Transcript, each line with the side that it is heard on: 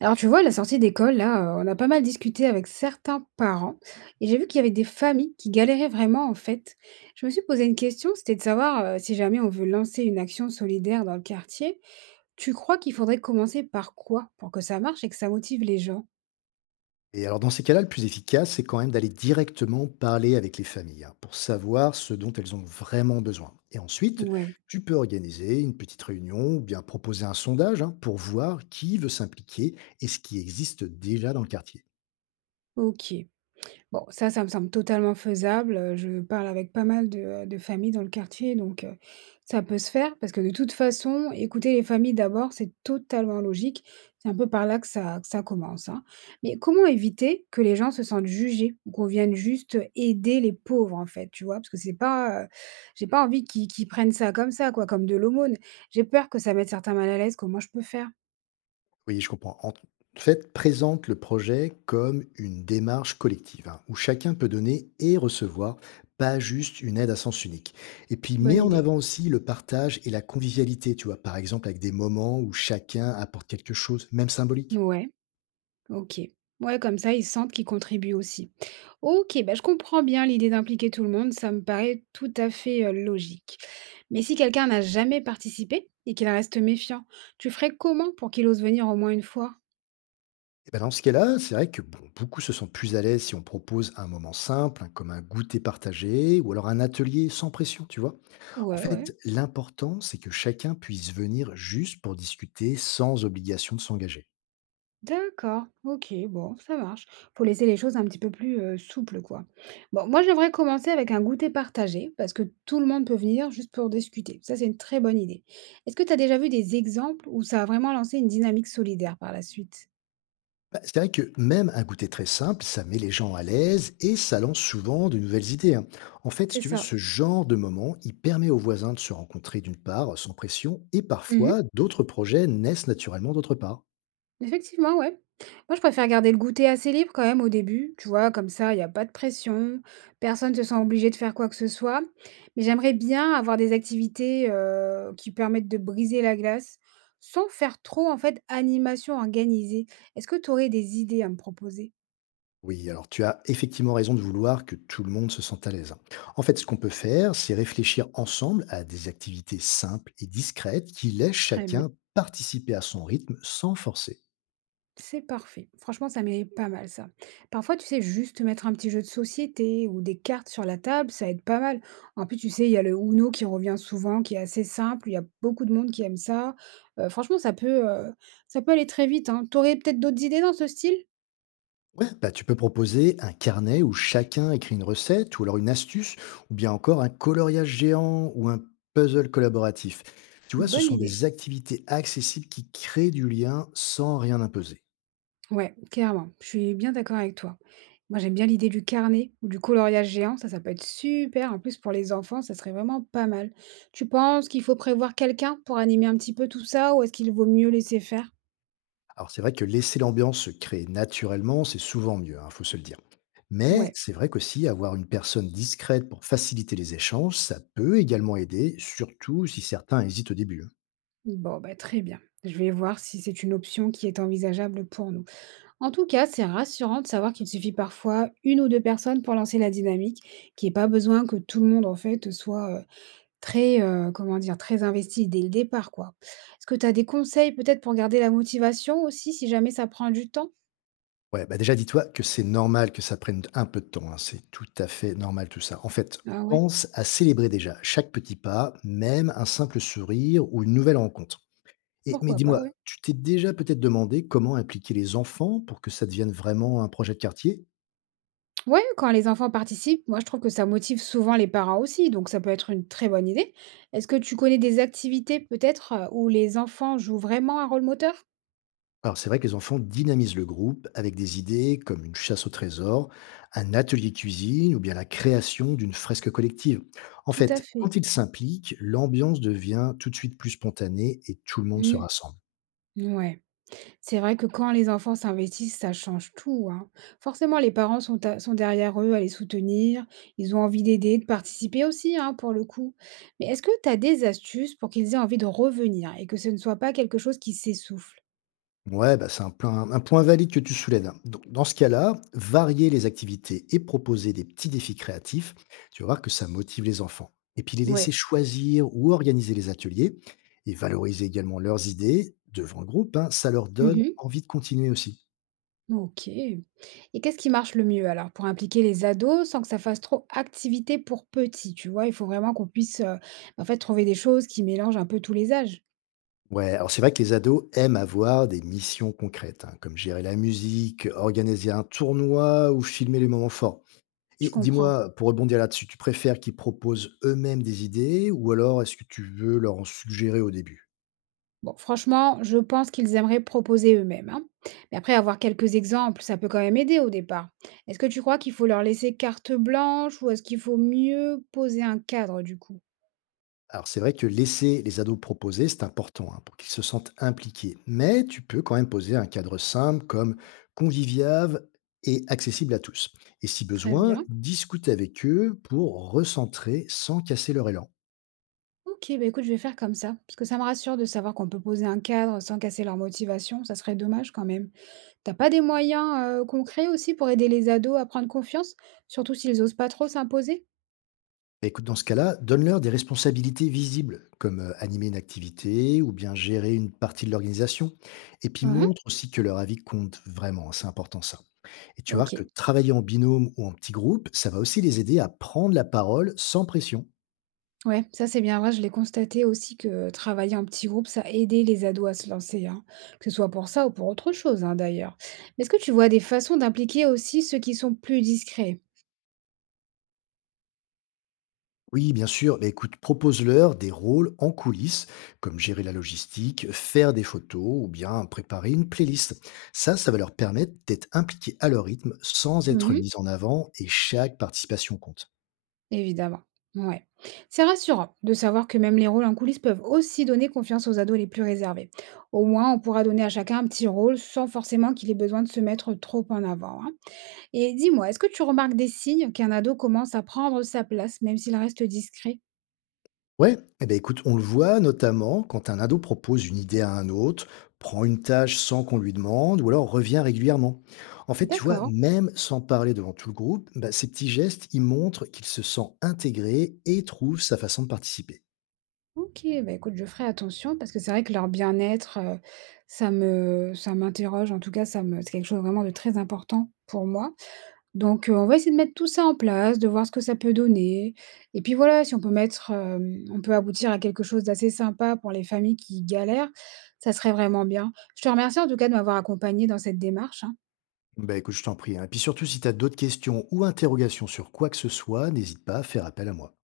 right: Alors tu vois, à la sortie d'école, là, on a pas mal discuté avec certains parents et j'ai vu qu'il y avait des familles qui galéraient vraiment en fait. Je me suis posé une question, c'était de savoir, si jamais on veut lancer une action solidaire dans le quartier, tu crois qu'il faudrait commencer par quoi pour que ça marche et que ça motive les gens?
left: Et alors dans ces cas-là, le plus efficace, c'est quand même d'aller directement parler avec les familles hein, pour savoir ce dont elles ont vraiment besoin. Et ensuite,
right: Ouais,
left: tu peux organiser une petite réunion ou bien proposer un sondage hein, pour voir qui veut s'impliquer et ce qui existe déjà dans le quartier.
right: OK. Bon, ça me semble totalement faisable, je parle avec pas mal de familles dans le quartier donc ça peut se faire parce que de toute façon, écouter les familles d'abord, c'est totalement logique. C'est un peu par là que ça commence, hein. Mais comment éviter que les gens se sentent jugés ou qu'on vienne juste aider les pauvres, en fait, tu vois? Parce que c'est pas, j'ai pas envie qu'ils prennent ça comme ça, quoi, comme de l'aumône. J'ai peur que ça mette certains mal à l'aise. Comment je peux faire?
left: Oui, je comprends. En fait, présente le projet comme une démarche collective, hein, où chacun peut donner et recevoir, pas juste une aide à sens unique. Et puis, mets
right: Bonne
left: en
right: idée.
left: avant aussi le partage et la convivialité, tu vois, par exemple avec des moments où chacun apporte quelque chose, même symbolique.
right: Ouais. OK. Ouais, comme ça, ils sentent qu'ils contribuent aussi. OK, bah, je comprends bien l'idée d'impliquer tout le monde, ça me paraît tout à fait logique. Mais si quelqu'un n'a jamais participé et qu'il reste méfiant, tu ferais comment pour qu'il ose venir au moins une fois?
left: Et ben dans ce cas-là, c'est vrai que bon, beaucoup se sentent plus à l'aise si on propose un moment simple, hein, comme un goûter partagé, ou alors un atelier sans pression, tu vois. En
right: Ouais, ouais.
left: fait, l'important, c'est que chacun puisse venir juste pour discuter sans obligation de s'engager.
right: D'accord, ok, bon, ça marche. Faut laisser les choses un petit peu plus souples, quoi. Bon, moi, j'aimerais commencer avec un goûter partagé, parce que tout le monde peut venir juste pour discuter. Ça, c'est une très bonne idée. Est-ce que tu as déjà vu des exemples où ça a vraiment lancé une dynamique solidaire par la suite?
left: Bah, c'est vrai que même un goûter très simple, ça met les gens à l'aise et ça lance souvent de nouvelles idées, hein. En fait, si
right: C'est
left: tu veux,
right: ça.
left: ce genre de moment, il permet aux voisins de se rencontrer d'une part, sans pression, et
right: Mmh.
left: parfois d'autres projets naissent naturellement d'autre part.
right: Effectivement, ouais. Moi, je préfère garder le goûter assez libre quand même au début, tu vois? Comme ça, il y a pas de pression, personne ne se sent obligé de faire quoi que ce soit. Mais j'aimerais bien avoir des activités, qui permettent de briser la glace, sans faire trop, en fait, animation organisée. Est-ce que tu aurais des idées à me proposer?
left: Oui, alors tu as effectivement raison de vouloir que tout le monde se sente à l'aise, hein. En fait, ce qu'on peut faire, c'est réfléchir ensemble à des activités simples et discrètes qui laissent
right: Très bien.
left: chacun participer à son rythme sans forcer.
right: C'est parfait. Franchement, ça m'est pas mal ça. Parfois, tu sais, juste mettre un petit jeu de société ou des cartes sur la table, ça aide pas mal. En plus, tu sais, il y a le Uno qui revient souvent, qui est assez simple. Il y a beaucoup de monde qui aime ça. Franchement, ça peut aller très vite, hein. T'aurais peut-être d'autres idées dans ce style?
left: Ouais, bah, tu peux proposer un carnet où chacun écrit une recette, ou alors une astuce, ou bien encore un coloriage géant ou un puzzle collaboratif. Tu vois, ce
right: Bonne
left: sont
right: idée.
left: des activités accessibles qui créent du lien sans rien imposer.
right: Ouais, clairement, je suis bien d'accord avec toi. Moi, j'aime bien l'idée du carnet ou du coloriage géant, ça peut être super. En plus, pour les enfants, ça serait vraiment pas mal. Tu penses qu'il faut prévoir quelqu'un pour animer un petit peu tout ça ou est-ce qu'il vaut mieux laisser faire?
left: Alors c'est vrai que laisser l'ambiance se créer naturellement, c'est souvent mieux, il faut se le dire. Mais
right: Ouais,
left: c'est vrai qu'aussi avoir une personne discrète pour faciliter les échanges, ça peut également aider, surtout si certains hésitent au début, hein.
right: bon, bah, très bien. Je vais voir si c'est une option qui est envisageable pour nous. En tout cas, c'est rassurant de savoir qu'il suffit parfois une ou deux personnes pour lancer la dynamique, qu'il n'y ait pas besoin que tout le monde, en fait, soit. Très, comment dire? Très investi dès le départ, quoi. Est-ce que tu as des conseils peut-être pour garder la motivation aussi, si jamais ça prend du temps?
left: Ouais, bah, déjà dis-toi que c'est normal que ça prenne un peu de temps, hein, c'est tout à fait normal tout ça. En fait,
right: Ah ouais,
left: pense à célébrer déjà chaque petit pas, même un simple sourire ou une nouvelle rencontre. Et, mais
right: pourquoi pas,
left: dis-moi,
right: ouais.
left: tu t'es déjà peut-être demandé comment impliquer les enfants pour que ça devienne vraiment un projet de quartier?
right: Ouais, quand les enfants participent, moi je trouve que ça motive souvent les parents aussi, donc ça peut être une très bonne idée. Est-ce que tu connais des activités peut-être, où les enfants jouent vraiment un rôle moteur?
left: Alors c'est vrai que les enfants dynamisent le groupe avec des idées comme une chasse au trésor, un atelier cuisine ou bien la création d'une fresque collective. En
right: Tout à
left: fait, quand
right: fait.
left: ils s'impliquent, l'ambiance devient tout de suite plus spontanée et tout le monde se
right: Mmh,
left: rassemble.
right: ouais. C'est vrai que quand les enfants s'investissent, ça change tout, hein. Forcément, les parents sont, sont derrière eux à les soutenir, ils ont envie d'aider, de participer aussi, hein, pour le coup. Mais est-ce que tu as des astuces pour qu'ils aient envie de revenir et que ce ne soit pas quelque chose qui s'essouffle?
left: Ouais, bah, c'est un point valide que tu soulèves, hein. Donc, dans ce cas-là, varier les activités et proposer des petits défis créatifs, tu vas voir que ça motive les enfants. Et puis les laisser
right: Ouais.
left: choisir ou organiser les ateliers et valoriser également leurs idées devant le groupe, hein, ça leur donne
right: Mhm.
left: envie de continuer aussi.
right: Ok. Et qu'est-ce qui marche le mieux alors pour impliquer les ados sans que ça fasse trop activité pour petits, tu vois? Il faut vraiment qu'on puisse en fait trouver des choses qui mélangent un peu tous les âges.
left: Ouais, alors c'est vrai que les ados aiment avoir des missions concrètes, hein, comme gérer la musique, organiser un tournoi ou filmer les moments forts.
right: Je
left: Et
right: comprends.
left: dis-moi, pour rebondir là-dessus, tu préfères qu'ils proposent eux-mêmes des idées ou alors est-ce que tu veux leur en suggérer au début?
right: Bon, franchement, je pense qu'ils aimeraient proposer eux-mêmes, hein. Mais après, avoir quelques exemples, ça peut quand même aider au départ. Est-ce que tu crois qu'il faut leur laisser carte blanche ou est-ce qu'il faut mieux poser un cadre du coup?
left: Alors c'est vrai que laisser les ados proposer, c'est important hein, pour qu'ils se sentent impliqués, mais tu peux quand même poser un cadre simple comme convivial et accessible à tous. Et si
right: Très
left: besoin,
right: bien.
left: discute avec eux pour recentrer sans casser leur élan.
right: Ok, bah écoute, je vais faire comme ça, parce que ça me rassure de savoir qu'on peut poser un cadre sans casser leur motivation, ça serait dommage quand même. T'as pas des moyens concrets aussi pour aider les ados à prendre confiance, surtout s'ils osent pas trop s'imposer?
left: Bah, écoute, dans ce cas-là, donne-leur des responsabilités visibles, comme animer une activité ou bien gérer une partie de l'organisation. Et puis
right: Uhum,
left: montre aussi que leur avis compte vraiment, hein, c'est important ça. Et tu vas
right: ok.
left: voir que travailler en binôme ou en petit groupe, ça va aussi les aider à prendre la parole sans pression.
right: Ouais, ça c'est bien vrai. Je l'ai constaté aussi que travailler en petit groupe, ça aidait les ados à se lancer, hein. Que ce soit pour ça ou pour autre chose, hein, d'ailleurs. Mais est-ce que tu vois des façons d'impliquer aussi ceux qui sont plus discrets?
left: Oui, bien sûr, mais écoute, propose-leur des rôles en coulisses, comme gérer la logistique, faire des photos ou bien préparer une playlist. Ça va leur permettre d'être impliqués à leur rythme sans être
right: Mhm,
left: mis en avant et chaque participation compte.
right: évidemment. Ouais. C'est rassurant de savoir que même les rôles en coulisses peuvent aussi donner confiance aux ados les plus réservés. Au moins, on pourra donner à chacun un petit rôle sans forcément qu'il ait besoin de se mettre trop en avant, hein. Et dis-moi, est-ce que tu remarques des signes qu'un ado commence à prendre sa place, même s'il reste discret?
left: Ouais, eh ben écoute, on le voit notamment quand un ado propose une idée à un autre, prend une tâche sans qu'on lui demande, ou alors revient régulièrement. En fait, tu vois,
right: D'accord.
left: même sans parler devant tout le groupe, bah, ces petits gestes, ils montrent qu'il se sent intégré et trouve sa façon de participer.
right: OK, bah, écoute, je ferai attention parce que c'est vrai que leur bien-être, ça m'interroge, en tout cas, ça me c'est quelque chose vraiment de très important pour moi. Donc, on va essayer de mettre tout ça en place, de voir ce que ça peut donner et puis voilà, si on peut on peut aboutir à quelque chose d'assez sympa pour les familles qui galèrent, ça serait vraiment bien. Je te remercie en tout cas de m'avoir accompagnée dans cette démarche, hein.
left: Bah écoute, je t'en prie, hein. Et puis surtout, si tu as d'autres questions ou interrogations sur quoi que ce soit, n'hésite pas à faire appel à moi.